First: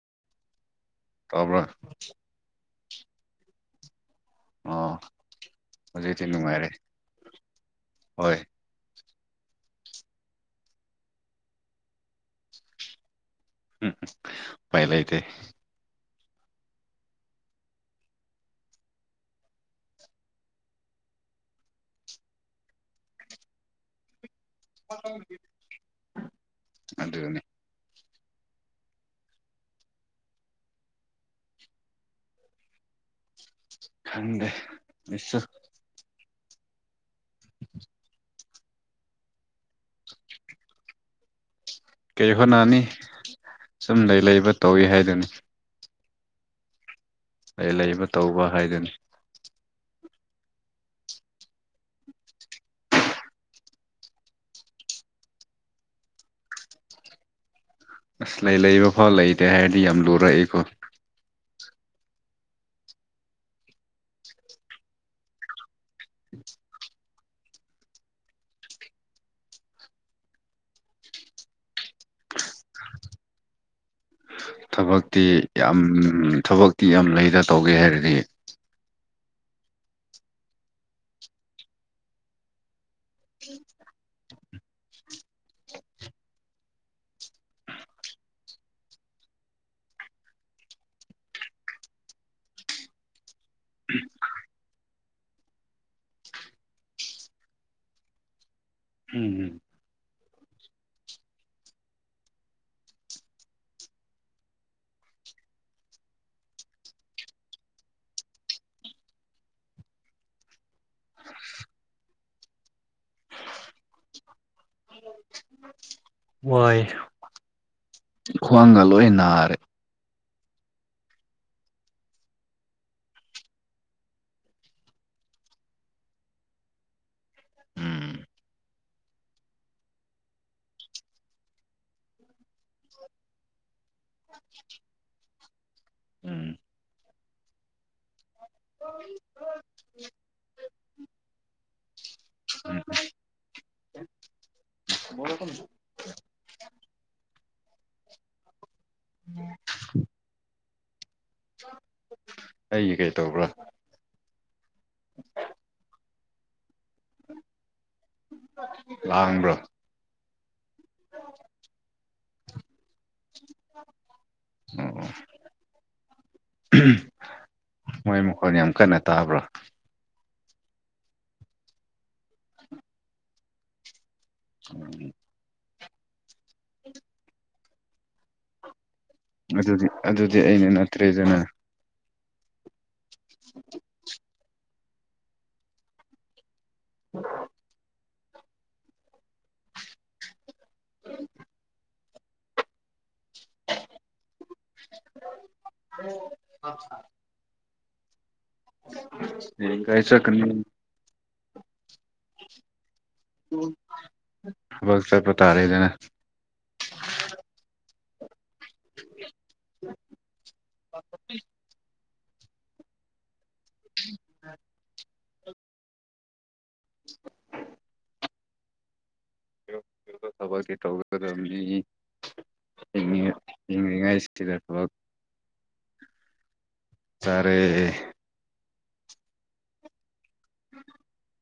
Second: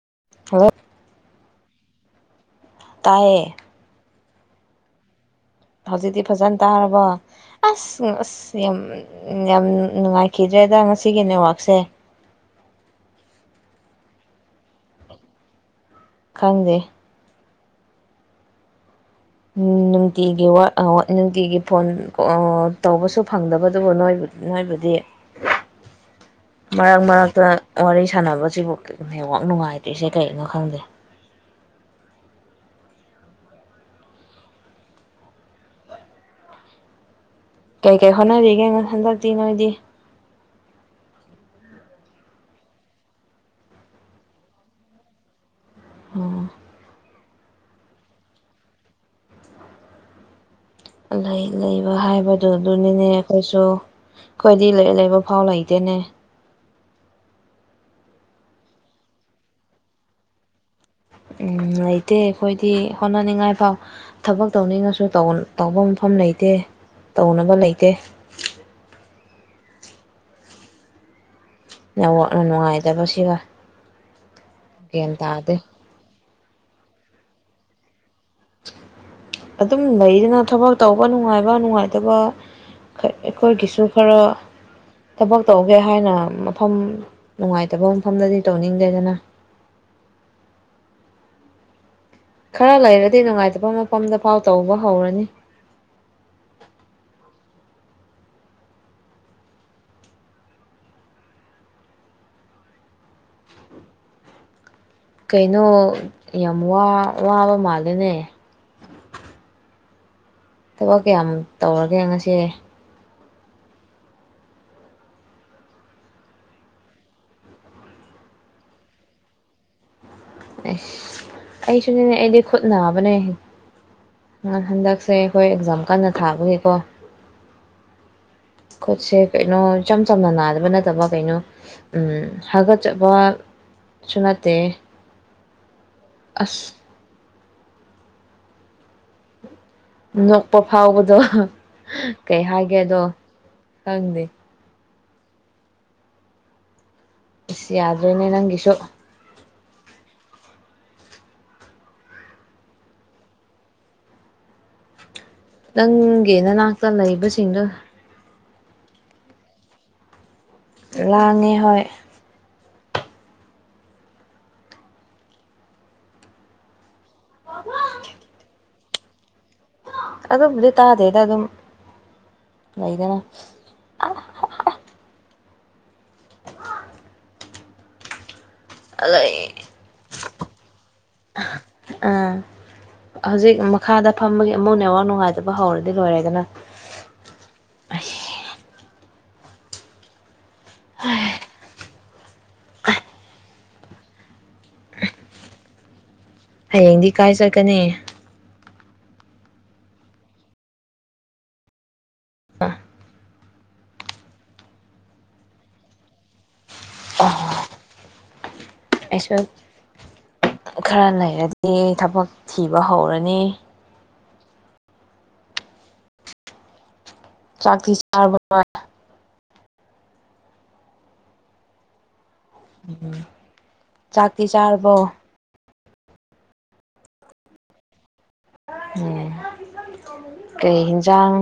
[unintelligible] ꯇꯕ꯭ꯔꯥ ꯇꯥꯏꯌꯦ ꯑꯣ ꯍꯧꯖꯤꯛꯇꯤ ꯐꯖꯟ ꯇꯔꯕꯣ ꯑꯁ ꯍꯣꯏ ꯑꯁ ꯌꯥꯝ ꯌꯥꯝ ꯅꯨꯡꯉꯥꯏꯈꯤꯗ꯭ꯔꯦꯗ ꯉꯁꯤꯒꯤ ꯅꯦꯠꯋꯥꯛꯁꯦ ꯎꯄꯥꯏ ꯂꯩꯇꯦ ꯈꯪꯗꯦ ꯎꯝ ꯅꯨꯡꯇꯤꯒꯤ ꯋꯥꯠ ꯑꯋꯥ ꯅꯨꯡꯇꯤꯒꯤ ꯐꯣꯟ ꯑꯥ ꯇꯧꯕꯁꯨ ꯐꯪꯗꯕꯗꯨꯕꯨ ꯅꯣꯏ ꯅꯣꯏꯕꯨꯗꯤ ꯃꯔꯛ ꯑꯗꯨꯅꯤ ꯃꯔꯛꯇ ꯋꯥꯔꯤ ꯁꯥꯟꯅꯕꯁꯤꯕꯨ ꯅꯦꯠꯋꯥꯛ ꯅꯨꯡꯉꯥꯏꯇ꯭ꯔꯤꯁꯦ ꯀꯩꯒꯤꯅꯣ ꯈꯪꯗꯦ ꯈꯪꯗꯦ ꯃꯤꯁꯨ ꯀꯩꯀꯩ ꯍꯣꯠꯅꯔꯤꯒꯦ ꯍꯟꯗꯛꯇꯤ ꯅꯣꯏꯗꯤ ꯀꯩ ꯍꯣꯠꯅꯅꯤ ꯁꯨꯝ ꯂꯩ ꯂꯩꯕ ꯇꯧꯋꯤ ꯍꯥꯏꯗꯨꯅꯤ ꯑꯣ ꯂꯩ ꯂꯩꯕ ꯇꯧꯕ ꯍꯥꯏꯗꯨꯅꯤ ꯂꯩ ꯂꯩꯕ ꯍꯥꯏꯕꯗꯨ ꯑꯗꯨꯅꯤꯅꯦ ꯑꯩꯈꯣꯏꯁꯨ ꯑꯩꯈꯣꯏꯗꯤ ꯂꯩ ꯂꯩꯕ ꯐꯥꯎ ꯂꯩꯇꯦꯅꯦ ꯑꯁ ꯂꯩ ꯂꯩꯕ ꯐꯥꯎ ꯂꯩꯇꯦ ꯍꯥꯏꯔꯗꯤ ꯌꯥꯝ ꯂꯨꯔꯛꯑꯦꯀꯣ ꯎꯝ ꯂꯩꯇꯦ ꯑꯩꯈꯣꯏꯗꯤ ꯍꯣꯠꯅꯅꯤꯡꯉꯥꯏ ꯐꯥꯎ ꯊꯕꯛ ꯇꯧꯅꯤꯡꯉꯁꯨ ꯇꯧꯕ ꯃꯐꯝ ꯂꯩꯇꯦ ꯂꯩꯇꯦ ꯇꯧꯅꯕ ꯂꯩꯇꯦ ꯅꯦꯠꯋꯥꯛꯅ ꯅꯨꯡꯉꯥꯏꯇꯕꯁꯤꯒ ꯒ꯭ꯌꯥꯟ ꯊꯕꯛꯇꯤ ꯇꯥꯗꯦ ꯌꯥꯝ ꯊꯕꯛꯇꯤ ꯌꯥꯝ ꯂꯩꯗ ꯇꯧꯒꯦ ꯍꯥꯏꯔꯗꯤ ꯑꯗꯨꯝ ꯂꯩꯗꯅ ꯊꯕꯛ ꯇꯧꯕ ꯅꯨꯡꯉꯥꯏꯕ ꯅꯨꯡꯉꯥꯏꯇꯕ ꯑꯩꯈꯣꯏꯒꯤꯁꯨ ꯈꯔ ꯊꯕꯛ ꯇꯧꯒꯦ ꯍꯥꯏꯅ ꯃꯐꯝ ꯅꯨꯡꯉꯥꯏꯇꯕ ꯃꯐꯝꯗꯗꯤ ꯇꯧꯅꯤꯡꯗꯦꯗꯅ ꯈꯔ ꯂꯩꯔꯗꯤ ꯅꯨꯡꯉꯥꯏꯇꯕ ꯃꯐꯝꯗ ꯐꯥꯎ ꯇꯧꯕ ꯍꯧꯔꯅꯤ [inaudible] ꯀꯩꯅꯣ ꯌꯥꯝ ꯋꯥꯕ ꯃꯥꯜꯂꯦꯅꯦ ꯊꯕꯛ ꯀꯌꯥꯝ ꯇꯧꯔꯒꯦ ꯉꯁꯤꯒꯤ ꯍꯣꯏ ꯈ꯭ꯋꯥꯡꯒ ꯂꯣꯏ ꯅꯥꯔꯦ ꯑꯁ ꯑꯩꯁꯨꯅꯤꯅꯦ ꯑꯩꯗꯤ ꯈꯨꯠ ꯅꯥꯕꯅꯦ ꯅꯥꯟ ꯍꯟꯗꯛꯁꯦ ꯑꯩꯈꯣꯏ ꯑꯦꯛꯖꯥꯝ ꯀꯟꯅ ꯊꯥꯕꯒꯤꯀꯣ ꯎꯝ ꯈꯨꯠꯁꯦ ꯀꯩꯅꯣ ꯏꯆꯝ ꯆꯝꯅ ꯅꯥꯗꯕ ꯅꯠꯇꯕ ꯀꯩꯅꯣ ꯍꯥꯒꯠꯆꯕ [inaudible] ꯁꯨ ꯅꯠꯇꯦ ꯎꯝ ꯑꯁ [inaudible] ꯅꯣꯛꯄ ꯐꯥꯎꯕꯗꯣ ꯀꯩ ꯎꯝ ꯍꯥꯏꯒꯦꯗꯣ ꯈꯪꯗꯦ [unintelligible] ꯑꯁ ꯌꯥꯔꯣꯏꯅꯦ ꯅꯪꯒꯤꯁꯨ ꯎꯝ ꯑꯩꯒꯤ ꯀꯩ ꯇꯧꯕ꯭ꯔꯥ [inaudible] ꯅꯪꯒꯤ ꯅꯅꯥꯛꯇ ꯂꯩꯕꯁꯤꯡꯗꯣ ꯂꯥꯡꯕ꯭ꯔꯣ ꯂꯥꯡꯉꯦ ꯍꯣꯏ ꯑꯣ ꯃꯣꯏ ꯃꯈꯣꯟ ꯌꯥꯝ ꯀꯟꯅ ꯇꯥꯕ꯭ꯔꯥ ꯑꯗꯨꯕꯨꯗꯤ ꯇꯥꯗꯦꯗ ꯑꯗꯨꯝ ꯂꯩꯗꯅ ꯎꯝ ꯑꯗꯣ ꯑꯗꯨꯗꯤ ꯑꯗꯨꯗꯤ ꯑꯩꯅ ꯅꯠꯇ꯭ꯔꯦꯗꯅ ꯑꯥ ꯍꯧꯖꯤꯛ ꯃꯈꯥꯗ ꯐꯝꯕꯒꯤ ꯑꯃꯨꯛ ꯅꯦꯋꯥꯛ ꯅꯨꯡꯉꯥꯏꯇꯕ ꯍꯧꯔꯗꯤ ꯂꯣꯏꯔꯦꯗꯅ [inaudible] [inaudible] [inaudible] ꯍꯌꯦꯡꯗꯤ ꯀꯥꯏ ꯆꯠꯀꯅꯤ ꯍꯌꯦꯡ ꯀꯥꯏ ꯆꯠꯀꯅꯤ ꯊꯕꯛ ꯆꯠꯄ ꯇꯥꯔꯦꯗꯅ [inaudible] ꯑꯩꯁꯨ ꯈꯔ ꯂꯩꯔꯗꯤ ꯊꯕꯛ ꯊꯤꯕ ꯍꯧꯔꯅꯤ [inaudible] ꯆꯥꯛꯇꯤ ꯁꯆꯥꯔꯕꯣ ꯅꯣꯏ [unintelligible] ꯅꯤ ꯍꯤꯡꯂꯤꯉꯩ ꯆꯥꯛꯇꯤ ꯍꯤꯡꯂꯤꯉꯩꯁꯤꯗ ꯊꯕꯛ ꯆꯥꯔꯕꯣ ꯆꯥꯔꯦ ꯎꯝ ꯀꯔꯤ ꯍꯤꯟꯖꯥꯡ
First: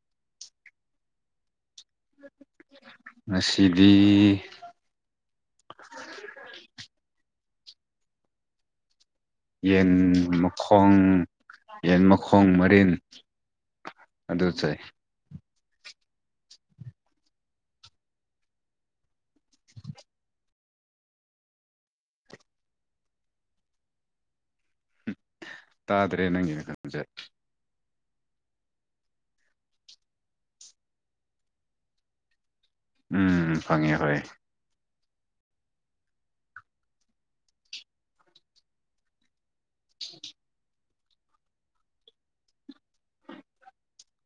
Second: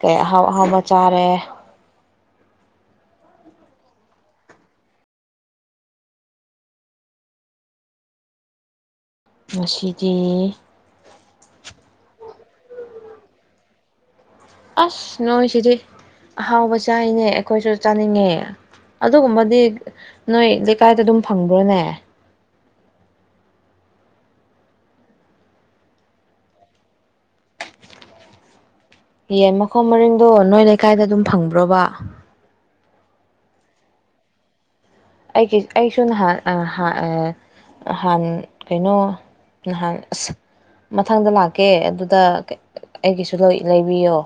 ꯀꯩ ꯑꯍꯥꯎ ꯑꯍꯥꯎꯕ ꯆꯥꯔꯦ ꯉꯁꯤꯗꯤ [inaudible] ꯌꯦꯟ ꯉꯁꯤꯗꯤ ꯃꯈꯣꯡ ꯌꯦꯟ ꯃꯈꯣꯡ ꯃꯔꯤꯟ ꯑꯗꯨ ꯆꯥꯏ ꯑꯁ ꯅꯣꯏꯁꯤꯗꯤ ꯑꯍꯥꯎꯕ ꯆꯥꯏꯅꯦ ꯑꯩꯈꯣꯏꯁꯨ ꯆꯥꯅꯤꯡꯉꯦ ꯑꯗꯨꯒꯨꯝꯕꯗꯤ ꯅꯣꯏ ꯂꯩꯀꯥꯏꯗ ꯑꯗꯨꯝ ꯐꯪꯕ꯭ꯔꯣꯅꯦ ꯇꯥꯗ꯭ꯔꯦ ꯅꯪꯒꯤ ꯅꯈꯣꯟꯖꯦ ꯌꯦꯟ ꯃꯈꯣꯡ ꯃꯔꯤꯡꯗꯣ ꯅꯣꯏ ꯂꯩꯀꯥꯏꯗ ꯑꯗꯨꯝ ꯐꯪꯕ꯭ꯔꯣꯕ ꯎꯝ ꯐꯪꯉꯦ ꯍꯣꯏ ꯑꯩꯒꯤ ꯑꯩꯁꯨ ꯅꯍꯥꯟ ꯍꯥꯟ ꯀꯩꯅꯣ ꯅꯍꯥꯟ ꯑꯁ ꯃꯊꯪꯗ ꯂꯥꯛꯀꯦ ꯑꯗꯨꯗ ꯑꯩꯒꯤꯁꯨ ꯂꯩꯕꯤꯌꯣ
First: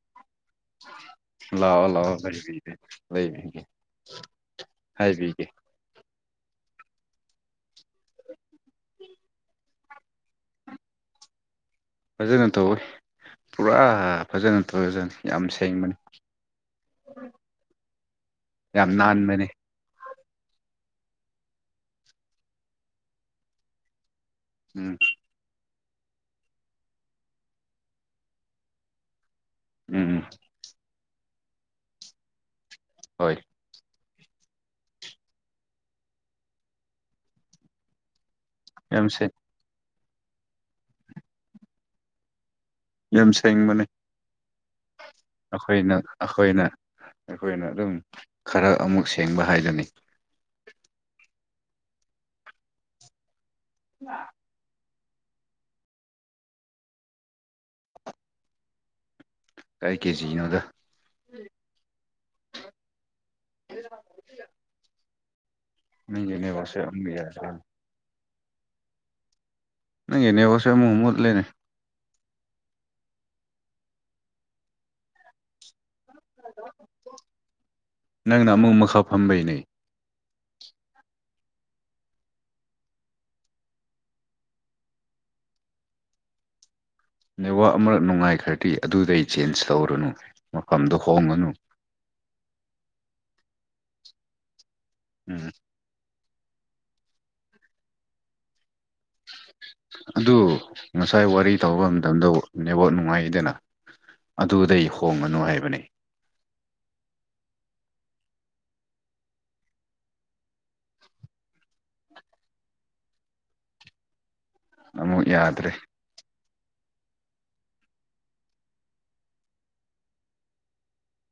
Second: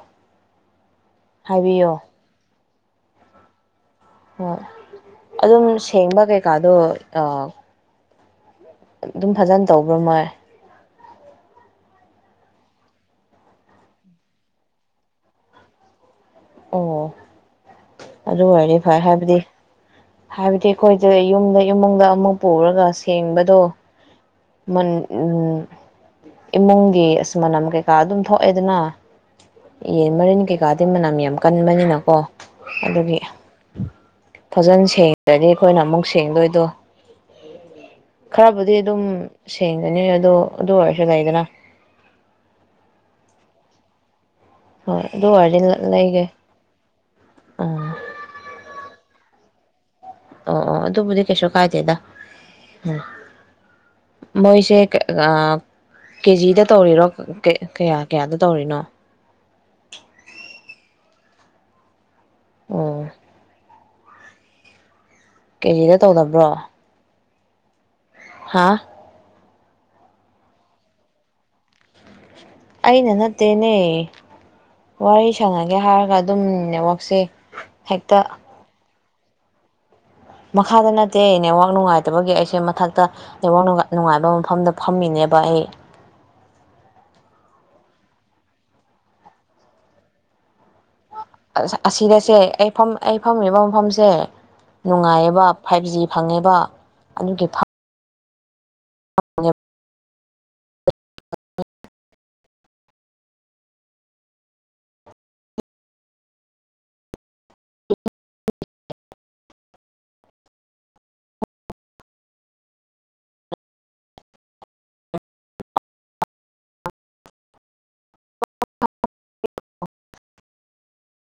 ꯂꯥꯛꯑꯣ ꯍꯥꯏꯕꯤꯌꯣ ꯂꯥꯛꯑꯣ ꯂꯩꯕꯥꯒꯦ ꯂꯩꯕꯤꯒꯦ ꯍꯣꯏ ꯍꯥꯏꯕꯤꯒꯦ ꯑꯗꯨꯝꯅ ꯁꯦꯡꯕ ꯀꯩꯀꯥꯗꯣ ꯑ ꯑꯗꯨꯝ ꯐꯖꯅ ꯇꯧꯕ꯭ꯔꯥ ꯃꯣꯏ ꯐꯖꯅ ꯇꯧꯋꯤ ꯄꯨꯔꯥ ꯐꯖꯅ ꯇꯧꯏꯖꯥꯅꯤ ꯌꯥꯝ ꯁꯦꯡꯕꯅꯤ ꯑꯣ ꯎꯝ ꯑꯗꯨ ꯑꯣꯏꯔꯦ ꯐꯔꯦ ꯍꯥꯏꯕꯗꯤ ꯍꯥꯏꯕꯗꯤ ꯑꯩꯈꯣꯏꯁꯦ ꯌꯨꯝꯗ ꯏꯃꯨꯡꯗ ꯑꯃꯨꯛ ꯄꯨꯔꯒ ꯁꯦꯡꯕꯗꯣ ꯃꯟ ꯎꯝ ꯎꯝ ꯏꯃꯨꯡꯒꯤ ꯑꯁ ꯃꯅꯝ ꯀꯩꯀꯥ ꯑꯗꯨꯝ ꯊꯣꯛꯑꯦꯗꯅ ꯎꯝ ꯌꯦꯟ ꯎꯝ ꯃꯔꯤꯟ ꯀꯩꯀꯥꯗꯤ ꯃꯅꯝ ꯌꯥꯝ ꯀꯟꯕꯅꯤꯅꯀꯣ ꯑꯗꯨꯒꯤ ꯍꯣꯏ ꯐꯖꯅ ꯁꯦꯡꯗ꯭ꯔꯗꯤ ꯑꯩꯈꯣꯏꯅ ꯑꯃꯨꯛ ꯁꯦꯡꯗꯣꯏꯗꯣ ꯈꯔꯕꯨꯗꯤ ꯑꯗꯨꯝ ꯌꯥꯝ ꯁꯦꯡ ꯁꯦꯡꯒꯅꯤ ꯑꯗꯨ ꯑꯗꯨ ꯑꯣꯏꯔꯁꯨ ꯂꯩꯗꯅ ꯌꯥꯝ ꯁꯦꯡꯕꯅꯦ ꯍꯣꯏ ꯑꯗꯨ ꯑꯣꯏꯔꯗꯤ ꯑꯩꯈꯣꯏꯅ ꯂꯩꯒꯦ ꯑꯩꯈꯣꯏꯅ ꯑꯩꯈꯣꯏꯅ ꯎꯝ ꯑꯗꯨꯝ ꯈꯔ ꯑꯃꯨꯛ ꯁꯦꯡꯕ ꯍꯥꯏꯒꯅꯤ ꯑꯣ ꯑꯣ ꯑꯗꯨꯕꯨꯗꯤ ꯀꯩꯁꯨ ꯀꯥꯏꯗꯦꯗ ꯃꯣꯏꯁꯦ ꯀ ꯑ ꯀꯦꯖꯤꯗ ꯇꯧꯔꯤꯔꯣ ꯀꯌꯥ ꯀꯌꯥꯗ ꯇꯧꯔꯤꯅꯣ ꯀꯥꯏ ꯀꯦ ꯖꯤ ꯅꯣꯗ ꯑꯣ ꯀꯦꯖꯤꯗ ꯅꯪꯒꯤ ꯇꯧꯗꯕ꯭ꯔꯣ ꯅꯦꯠꯋꯥꯛꯁꯦ [unintelligible] ꯍꯥꯥ ꯅꯪꯒꯤ ꯅꯦꯋꯥꯛꯁꯦ ꯑꯃꯨꯛ ꯃꯨꯠꯂꯦꯅꯦ ꯑꯩꯅ ꯅꯠꯇꯦꯅꯦ ꯋꯥꯔꯤ ꯁꯥꯟꯅꯒꯦ ꯍꯥꯏꯔ ꯑꯗꯨꯝ ꯅꯦꯠꯋꯥꯛꯁꯦ ꯍꯦꯛꯇ ꯅꯪꯅ ꯑꯃꯨꯛ ꯃꯈꯥ ꯐꯝꯕꯩꯅꯦ ꯃꯈꯥꯗ ꯅꯠꯇꯦ ꯅꯦꯋꯥꯛ ꯅꯨꯡꯉꯥꯏꯇꯕꯒꯤ ꯑꯩꯁꯦ ꯃꯊꯛꯇ ꯅꯦꯋꯥꯛ ꯅꯨꯡꯉꯥꯏꯕ ꯃꯐꯝꯗ ꯐꯝꯃꯤꯅꯦ ꯂꯩꯕ ꯑꯩ ꯅꯦꯠꯋꯥꯛ ꯑꯃꯔꯛ ꯅꯨꯡꯉꯥꯏꯈ꯭ꯔꯗꯤ ꯑꯗꯨꯗꯩ ꯆꯦꯟꯖ ꯇꯧꯔꯨꯅꯨ ꯃꯐꯝꯗꯣ ꯍꯣꯡꯉꯅꯨ ꯑꯁꯤꯗꯁꯦ ꯑꯩ ꯑꯩ ꯐꯝꯃꯤꯕ ꯃꯐꯝꯁꯦ ꯅꯨꯡꯉꯥꯏꯕ ꯎꯝ ꯐꯥꯏꯚ ꯖꯤ ꯐꯪꯉꯦꯕ ꯑꯗꯨꯒꯤ ꯐꯛ ꯑꯗꯨ ꯉꯁꯥꯏ ꯋꯥꯔꯤ ꯇꯧꯕ ꯃꯇꯝꯗ ꯅꯦꯠꯋꯥꯛ ꯅꯨꯡꯉꯥꯏꯗꯅ ꯑꯗꯨꯗꯩ ꯍꯣꯡꯒꯅꯨ ꯍꯥꯏꯕꯅꯦ ꯑꯃꯨꯛ ꯌꯥꯗ꯭ꯔꯦ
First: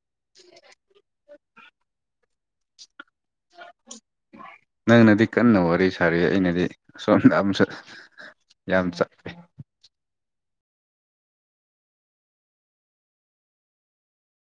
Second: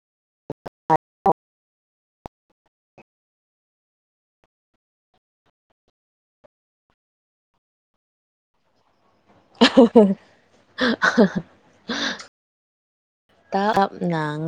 [inaudible] [unintelligible] ꯎꯝ ꯅꯪꯅꯗꯤ ꯀꯟꯅ ꯋꯥꯔꯤ ꯁꯥꯔꯤ ꯑꯩꯅꯗꯤ ꯁꯣꯝꯗ ꯑꯁꯨ ꯌꯥꯝ ꯆꯞ [unintelligible] ꯇꯞ ꯉꯥꯡ